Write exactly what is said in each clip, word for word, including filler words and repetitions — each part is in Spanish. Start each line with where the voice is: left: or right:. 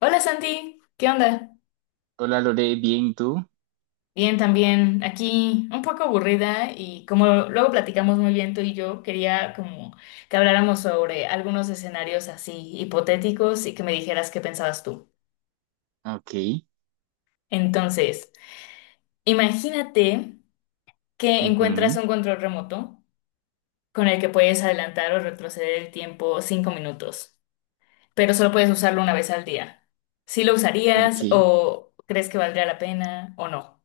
left: Hola Santi, ¿qué onda?
right: Hola Lore, bien, ¿tú?
left: Bien también, aquí un poco aburrida y como luego platicamos muy bien tú y yo, quería como que habláramos sobre algunos escenarios así hipotéticos y que me dijeras qué pensabas tú.
right: Ok,
left: Entonces, imagínate que encuentras
right: ujú,
left: un control remoto con el que puedes adelantar o retroceder el tiempo cinco minutos, pero solo puedes usarlo una vez al día. ¿Sí lo
right: ok.
left: usarías o crees que valdría la pena o no?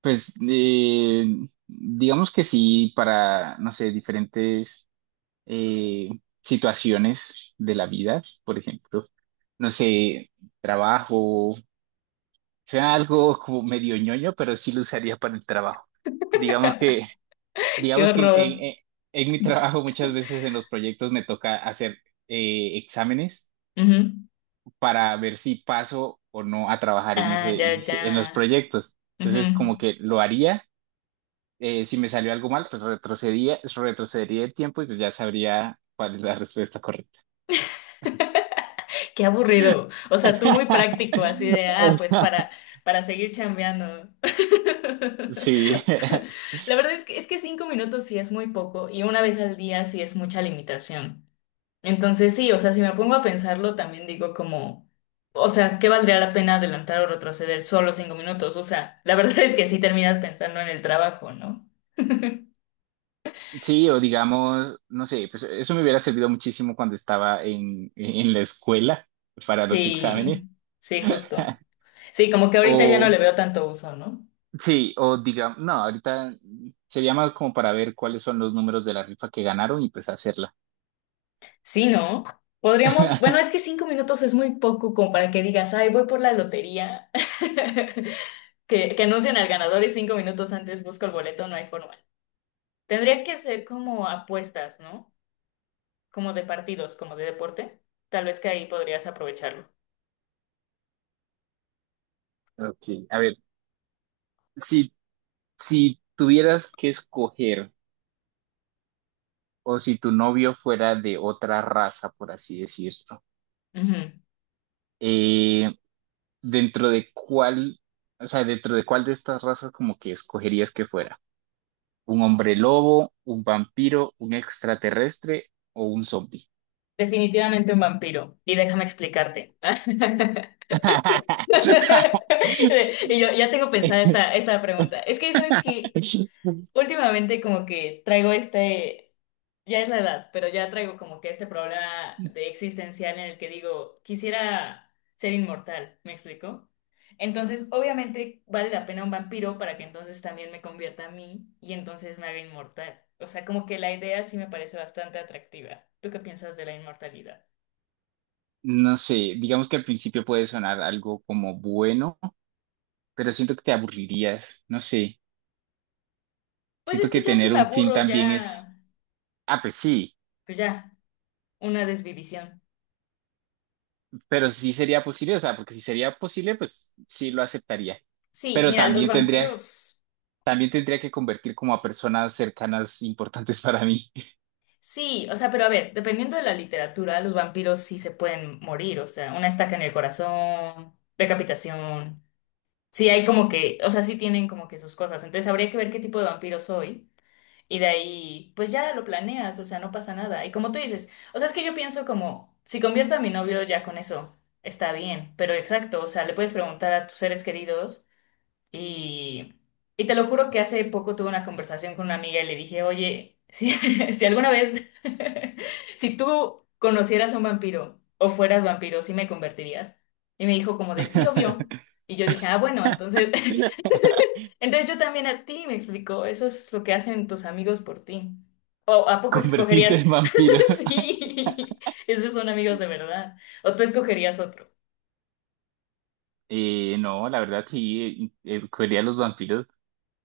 right: Pues eh, digamos que sí, para, no sé, diferentes eh, situaciones de la vida, por ejemplo, no sé, trabajo, sea algo como medio ñoño, pero sí lo usaría para el trabajo. Digamos que,
left: ¡Qué
right: digamos que en,
left: horror!
right: en- en mi trabajo muchas veces en los proyectos me toca hacer eh, exámenes.
left: Ujú.
right: Para ver si paso o no a trabajar en
left: Ah,
right: ese,
left: ya,
right: en
left: ya.
right: ese- en los proyectos.
left: Ujú.
right: Entonces, como que lo haría, eh, si me salió algo mal, pues retrocedía, retrocedería el tiempo y pues ya sabría cuál es la respuesta correcta.
left: Qué aburrido. O sea, tú muy práctico, así de, ah, pues para, para seguir chambeando.
right: Sí,
left: La verdad es que, es que cinco minutos sí es muy poco y una vez al día sí es mucha limitación. Entonces sí, o sea, si me pongo a pensarlo, también digo como, o sea, ¿qué valdría la pena adelantar o retroceder solo cinco minutos? O sea, la verdad es que sí terminas pensando en el trabajo, ¿no?
right: sí, o digamos, no sé, pues eso me hubiera servido muchísimo cuando estaba en, en la escuela para los
left: Sí,
right: exámenes.
left: sí, justo. Sí, como que ahorita ya no le
right: O
left: veo tanto uso, ¿no?
right: sí, o digamos, no, ahorita sería más como para ver cuáles son los números de la rifa que ganaron y pues hacerla.
left: Sí, ¿no? Podríamos, bueno, es que cinco minutos es muy poco como para que digas, ay, voy por la lotería. Que, que anuncian al ganador y cinco minutos antes busco el boleto, no hay forma. Tendría que ser como apuestas, ¿no? Como de partidos, como de deporte. Tal vez que ahí podrías aprovecharlo.
right: Ok, a ver, si, si tuvieras que escoger o si tu novio fuera de otra raza, por así decirlo,
left: Ujú.
right: eh, dentro de cuál, o sea, dentro de cuál de estas razas como que escogerías que fuera, un hombre lobo, un vampiro, un extraterrestre o un zombie.
left: Definitivamente un vampiro. Y déjame explicarte. Y yo ya tengo pensada esta, esta pregunta. Es que eso es que últimamente como que traigo este... Ya es la edad, pero ya traigo como que este problema de existencial en el que digo, quisiera ser inmortal, ¿me explico? Entonces, obviamente vale la pena un vampiro para que entonces también me convierta a mí y entonces me haga inmortal. O sea, como que la idea sí me parece bastante atractiva. ¿Tú qué piensas de la inmortalidad?
right: No sé, digamos que al principio puede sonar algo como bueno, pero siento que te aburrirías, no sé.
left: Pues
right: Siento
left: es que
right: que
left: ya sí
right: tener
left: me
right: un fin
left: aburro,
right: también es,
left: ya,
right: ah, pues sí,
left: pues ya, una desvivisión.
right: pero sí sería posible, o sea, porque si sería posible, pues sí lo aceptaría.
left: Sí,
right: Pero
left: mira, los
right: también tendría,
left: vampiros.
right: también tendría que convertir como a personas cercanas importantes para mí.
left: Sí, o sea, pero a ver, dependiendo de la literatura, los vampiros sí se pueden morir, o sea, una estaca en el corazón, decapitación. Sí, hay como que, o sea, sí tienen como que sus cosas. Entonces habría que ver qué tipo de vampiro soy. Y de ahí, pues ya lo planeas, o sea, no pasa nada. Y como tú dices, o sea, es que yo pienso como, si convierto a mi novio ya con eso, está bien. Pero exacto, o sea, le puedes preguntar a tus seres queridos. Y, y te lo juro que hace poco tuve una conversación con una amiga y le dije, oye, si, si alguna vez, si tú conocieras a un vampiro o fueras vampiro, ¿sí me convertirías? Y me dijo como de sí, obvio. Y yo dije, ah, bueno, entonces, entonces yo también a ti, me explicó, eso es lo que hacen tus amigos por ti. ¿O a poco
right: Convertirte
left: escogerías?
right: en vampiro.
left: Sí, esos son amigos de verdad. ¿O tú escogerías otro?
right: Eh, no, la verdad sí, escogería a los vampiros.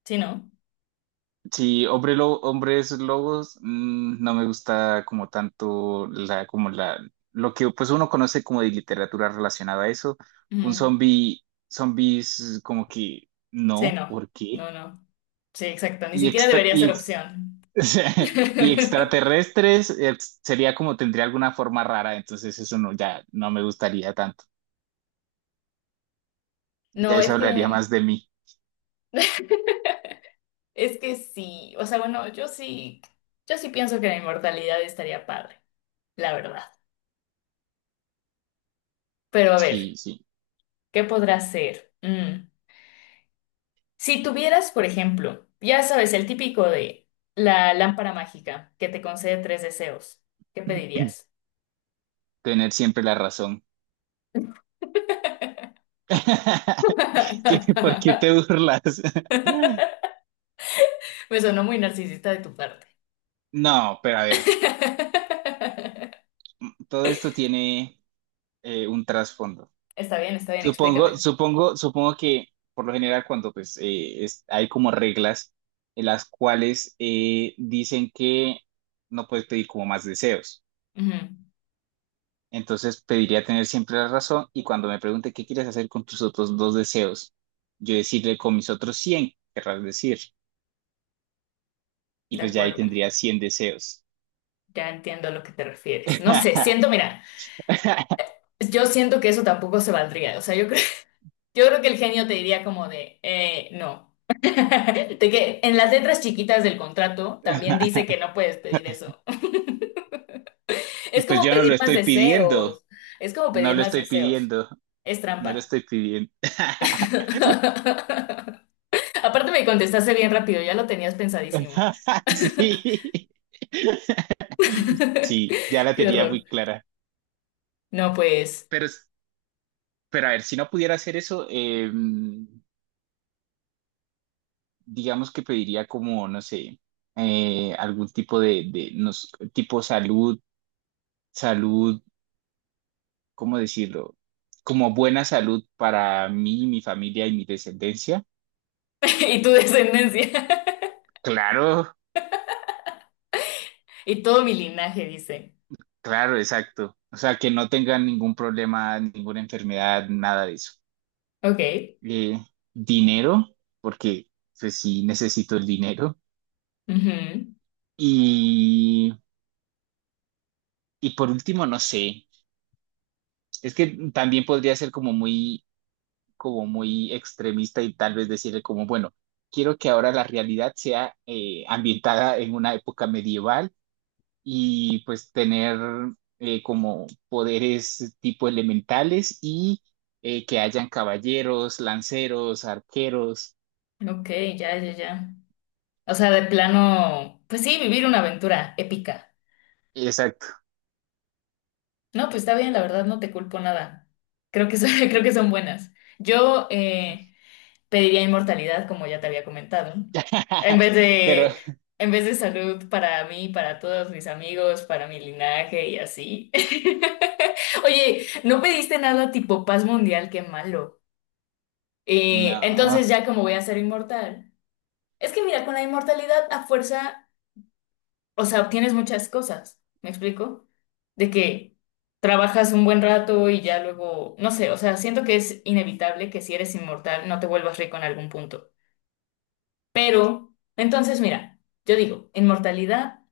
left: Sí, ¿no?
right: Sí, hombre lo- hombres lobos, mm, no me gusta como tanto la, como la, lo que pues uno conoce como de literatura relacionada a eso. Un
left: Ujú.
right: zombie, zombies como que
left: Sí,
right: no,
left: no.
right: ¿por qué?
left: No, no. Sí, exacto, ni
right: Y,
left: siquiera
right: extra,
left: debería
right: y,
left: ser
right: ex-
left: opción.
right: o sea, y extraterrestres ex- sería como tendría alguna forma rara, entonces eso no, ya no me gustaría tanto. Ya
left: No,
right: eso
left: es
right: hablaría
left: que,
right: más de mí.
left: es que sí, o sea, bueno, yo sí, yo sí pienso que la inmortalidad estaría padre, la verdad. Pero a
right: Sí,
left: ver,
right: sí,
left: ¿qué podrá ser? Mm, Si tuvieras, por ejemplo, ya sabes, el típico de la lámpara mágica que te concede tres deseos, ¿qué pedirías?
right: tener siempre la razón. ¿Qué- ¿Por qué te burlas?
left: Me sonó muy narcisista de tu parte.
right: No, pero a ver, todo esto tiene eh, un trasfondo.
left: Está bien, está bien,
right: Supongo,
left: explícame.
right: supongo, supongo que por lo general cuando pues eh, es- hay como reglas en las cuales eh, dicen que no puedes pedir como más deseos.
left: Ujú.
right: Entonces pediría tener siempre la razón y cuando me pregunte qué quieres hacer con tus otros dos deseos, yo decirle con mis otros cien querrás decir, y
left: De
right: pues ya ahí
left: acuerdo,
right: tendría cien deseos.
left: ya entiendo a lo que te refieres. No sé, siento, mira, yo siento que eso tampoco se valdría. O sea, yo creo, yo creo que el genio te diría como de, eh, no. De que en las letras chiquitas del contrato también dice que no puedes pedir eso. Es
right: Pues
left: como
right: yo no lo
left: pedir más
right: estoy pidiendo,
left: deseos. Es como
right: no
left: pedir
right: lo
left: más
right: estoy
left: deseos.
right: pidiendo.
left: Es
right: No lo
left: trampa.
right: estoy pidiendo.
left: Aparte me contestaste bien rápido, ya lo tenías pensadísimo.
right: Sí. Sí, ya la
left: Qué
right: tenía muy
left: horror.
right: clara.
left: No, pues.
right: Pero, es- pero a ver, si no pudiera hacer eso, eh, digamos que pediría como, no sé, eh, algún tipo de, de nos- tipo salud, salud, ¿cómo decirlo? Como buena salud para mí, mi familia y mi descendencia.
left: Y tu descendencia.
right: Claro,
left: Y todo mi linaje, dice.
right: claro, exacto. O sea, que no tengan ningún problema, ninguna enfermedad, nada de eso.
left: Ok.
right: eh, dinero, porque pues sí necesito el dinero.
left: Ujú.
right: Y, y por último, no sé, es que también podría ser como muy, como muy extremista y tal vez decirle como, bueno, quiero que ahora la realidad sea eh, ambientada en una época medieval y pues tener eh, como poderes tipo elementales y eh, que hayan caballeros, lanceros, arqueros.
left: Ok, ya, ya, ya. O sea, de plano, pues sí, vivir una aventura épica.
right: Exacto.
left: No, pues está bien, la verdad no te culpo nada. Creo que son, creo que son buenas. Yo eh, pediría inmortalidad, como ya te había comentado, en vez
right: Pero
left: de, en vez de salud para mí, para todos mis amigos, para mi linaje y así. Oye, no pediste nada tipo paz mundial, qué malo. Eh, entonces
right: no.
left: ya como voy a ser inmortal. Es que mira, con la inmortalidad a fuerza o sea, obtienes muchas cosas, ¿me explico? De que trabajas un buen rato y ya luego, no sé, o sea, siento que es inevitable que si eres inmortal no te vuelvas rico en algún punto. Pero, entonces, mira, yo digo, inmortalidad,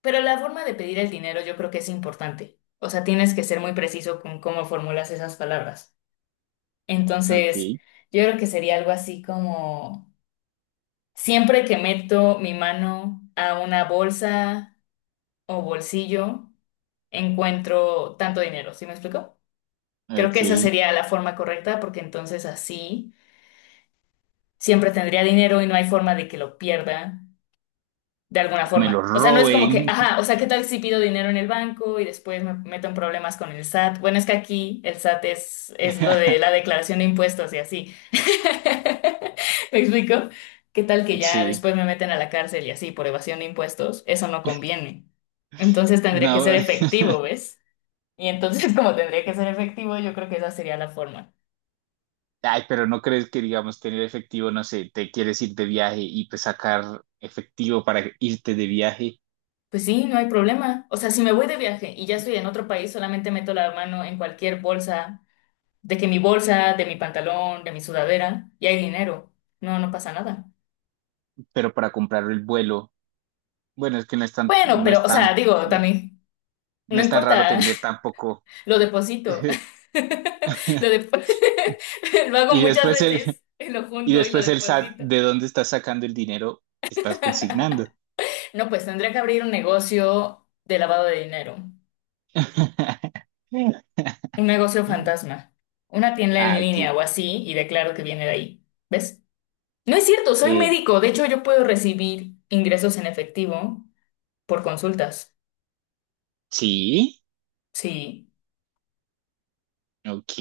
left: pero la forma de pedir el dinero yo creo que es importante. O sea, tienes que ser muy preciso con cómo formulas esas palabras.
right: Ok,
left: Entonces, yo creo que sería algo así como, siempre que meto mi mano a una bolsa o bolsillo, encuentro tanto dinero, ¿sí me explico? Creo
right: ok.
left: que esa sería la forma correcta porque entonces así siempre tendría dinero y no hay forma de que lo pierda de alguna
right: Me lo
left: forma. O sea, no es como que,
right: roben.
left: ajá, o sea, ¿qué tal si pido dinero en el banco y después me meto en problemas con el SAT? Bueno, es que aquí el SAT es, es lo de la declaración de impuestos y así. ¿Me explico? ¿Qué tal que ya
right: Sí.
left: después me meten a la cárcel y así por evasión de impuestos? Eso no conviene. Entonces tendría que ser
right: No,
left: efectivo, ¿ves? Y entonces, como tendría que ser efectivo, yo creo que esa sería la forma.
right: ay, pero no crees que, digamos, tener efectivo, no sé, te quieres ir de viaje y pues sacar efectivo para irte de viaje,
left: Pues sí, no hay problema. O sea, si me voy de viaje y ya estoy en otro país, solamente meto la mano en cualquier bolsa, de que mi bolsa, de mi pantalón, de mi sudadera, y hay dinero. No, no pasa nada.
right: pero para comprar el vuelo. Bueno, es que no es tan,
left: Bueno,
right: no
left: pero,
right: es
left: o sea,
right: tan,
left: digo, también,
right: no
left: no
right: es tan raro
left: importa,
right: tener tampoco.
left: lo deposito. Lo, depo- lo hago
right: Y
left: muchas
right: después el,
left: veces, lo
right: y
left: junto y lo
right: después el S A T,
left: deposito.
right: ¿de dónde estás sacando el dinero que estás consignando?
left: No, pues tendría que abrir un negocio de lavado de dinero. Un negocio fantasma. Una tienda en
right: Ah,
left: línea
right: ok.
left: o así y declaro que viene de ahí. ¿Ves? No es cierto, soy
right: Eh,
left: médico. De hecho, yo puedo recibir ingresos en efectivo por consultas.
right: sí,
left: Sí.
right: ok.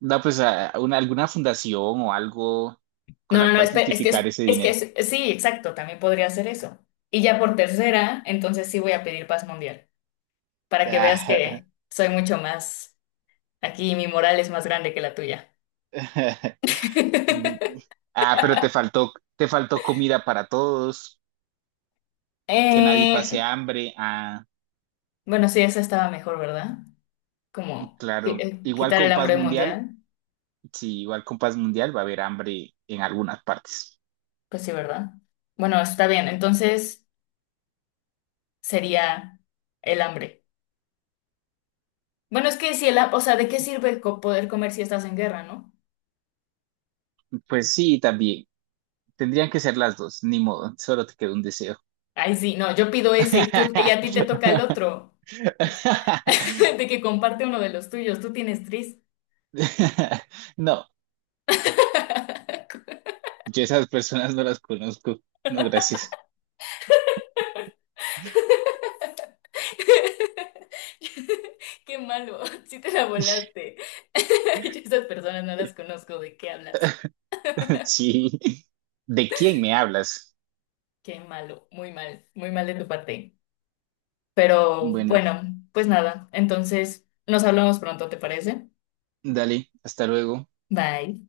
right: No pues a a una- alguna fundación o algo con
left: No, no,
right: la
left: no,
right: cual
left: espera, es que
right: justificar
left: es,
right: ese
left: es que
right: dinero.
left: es, sí, exacto, también podría hacer eso. Y ya por tercera, entonces sí voy a pedir paz mundial, para que veas
right: Ah,
left: que soy mucho más aquí, y mi moral es más grande que la tuya.
right: ah, pero te faltó, te faltó comida para todos, que nadie
left: Eh,
right: pase hambre. Ah,
left: bueno, sí, esa estaba mejor, ¿verdad? Como qui-
right: claro.
left: eh,
right: Igual
left: quitar el
right: con paz
left: hambre
right: mundial,
left: mundial.
right: sí, igual con paz mundial va a haber hambre en algunas partes.
left: Pues sí, ¿verdad? Bueno, está bien. Entonces sería el hambre. Bueno, es que si el, ha- o sea, ¿de qué sirve co- poder comer si estás en guerra, no?
right: Pues sí, también. Tendrían que ser las dos, ni modo, solo te quedó un deseo.
left: Ay, sí, no, yo pido ese y tú y a ti te toca el otro. De que comparte uno de los tuyos, tú tienes tris.
right: No, yo esas personas no las conozco. No, gracias.
left: Qué malo, sí te la volaste. Yo esas personas no las conozco, ¿de qué hablas?
right: Sí. ¿De quién me hablas?
left: Qué malo, muy mal, muy mal de tu parte. Pero
right: Bueno,
left: bueno, pues nada, entonces nos hablamos pronto, ¿te parece?
right: dale, hasta luego.
left: Bye.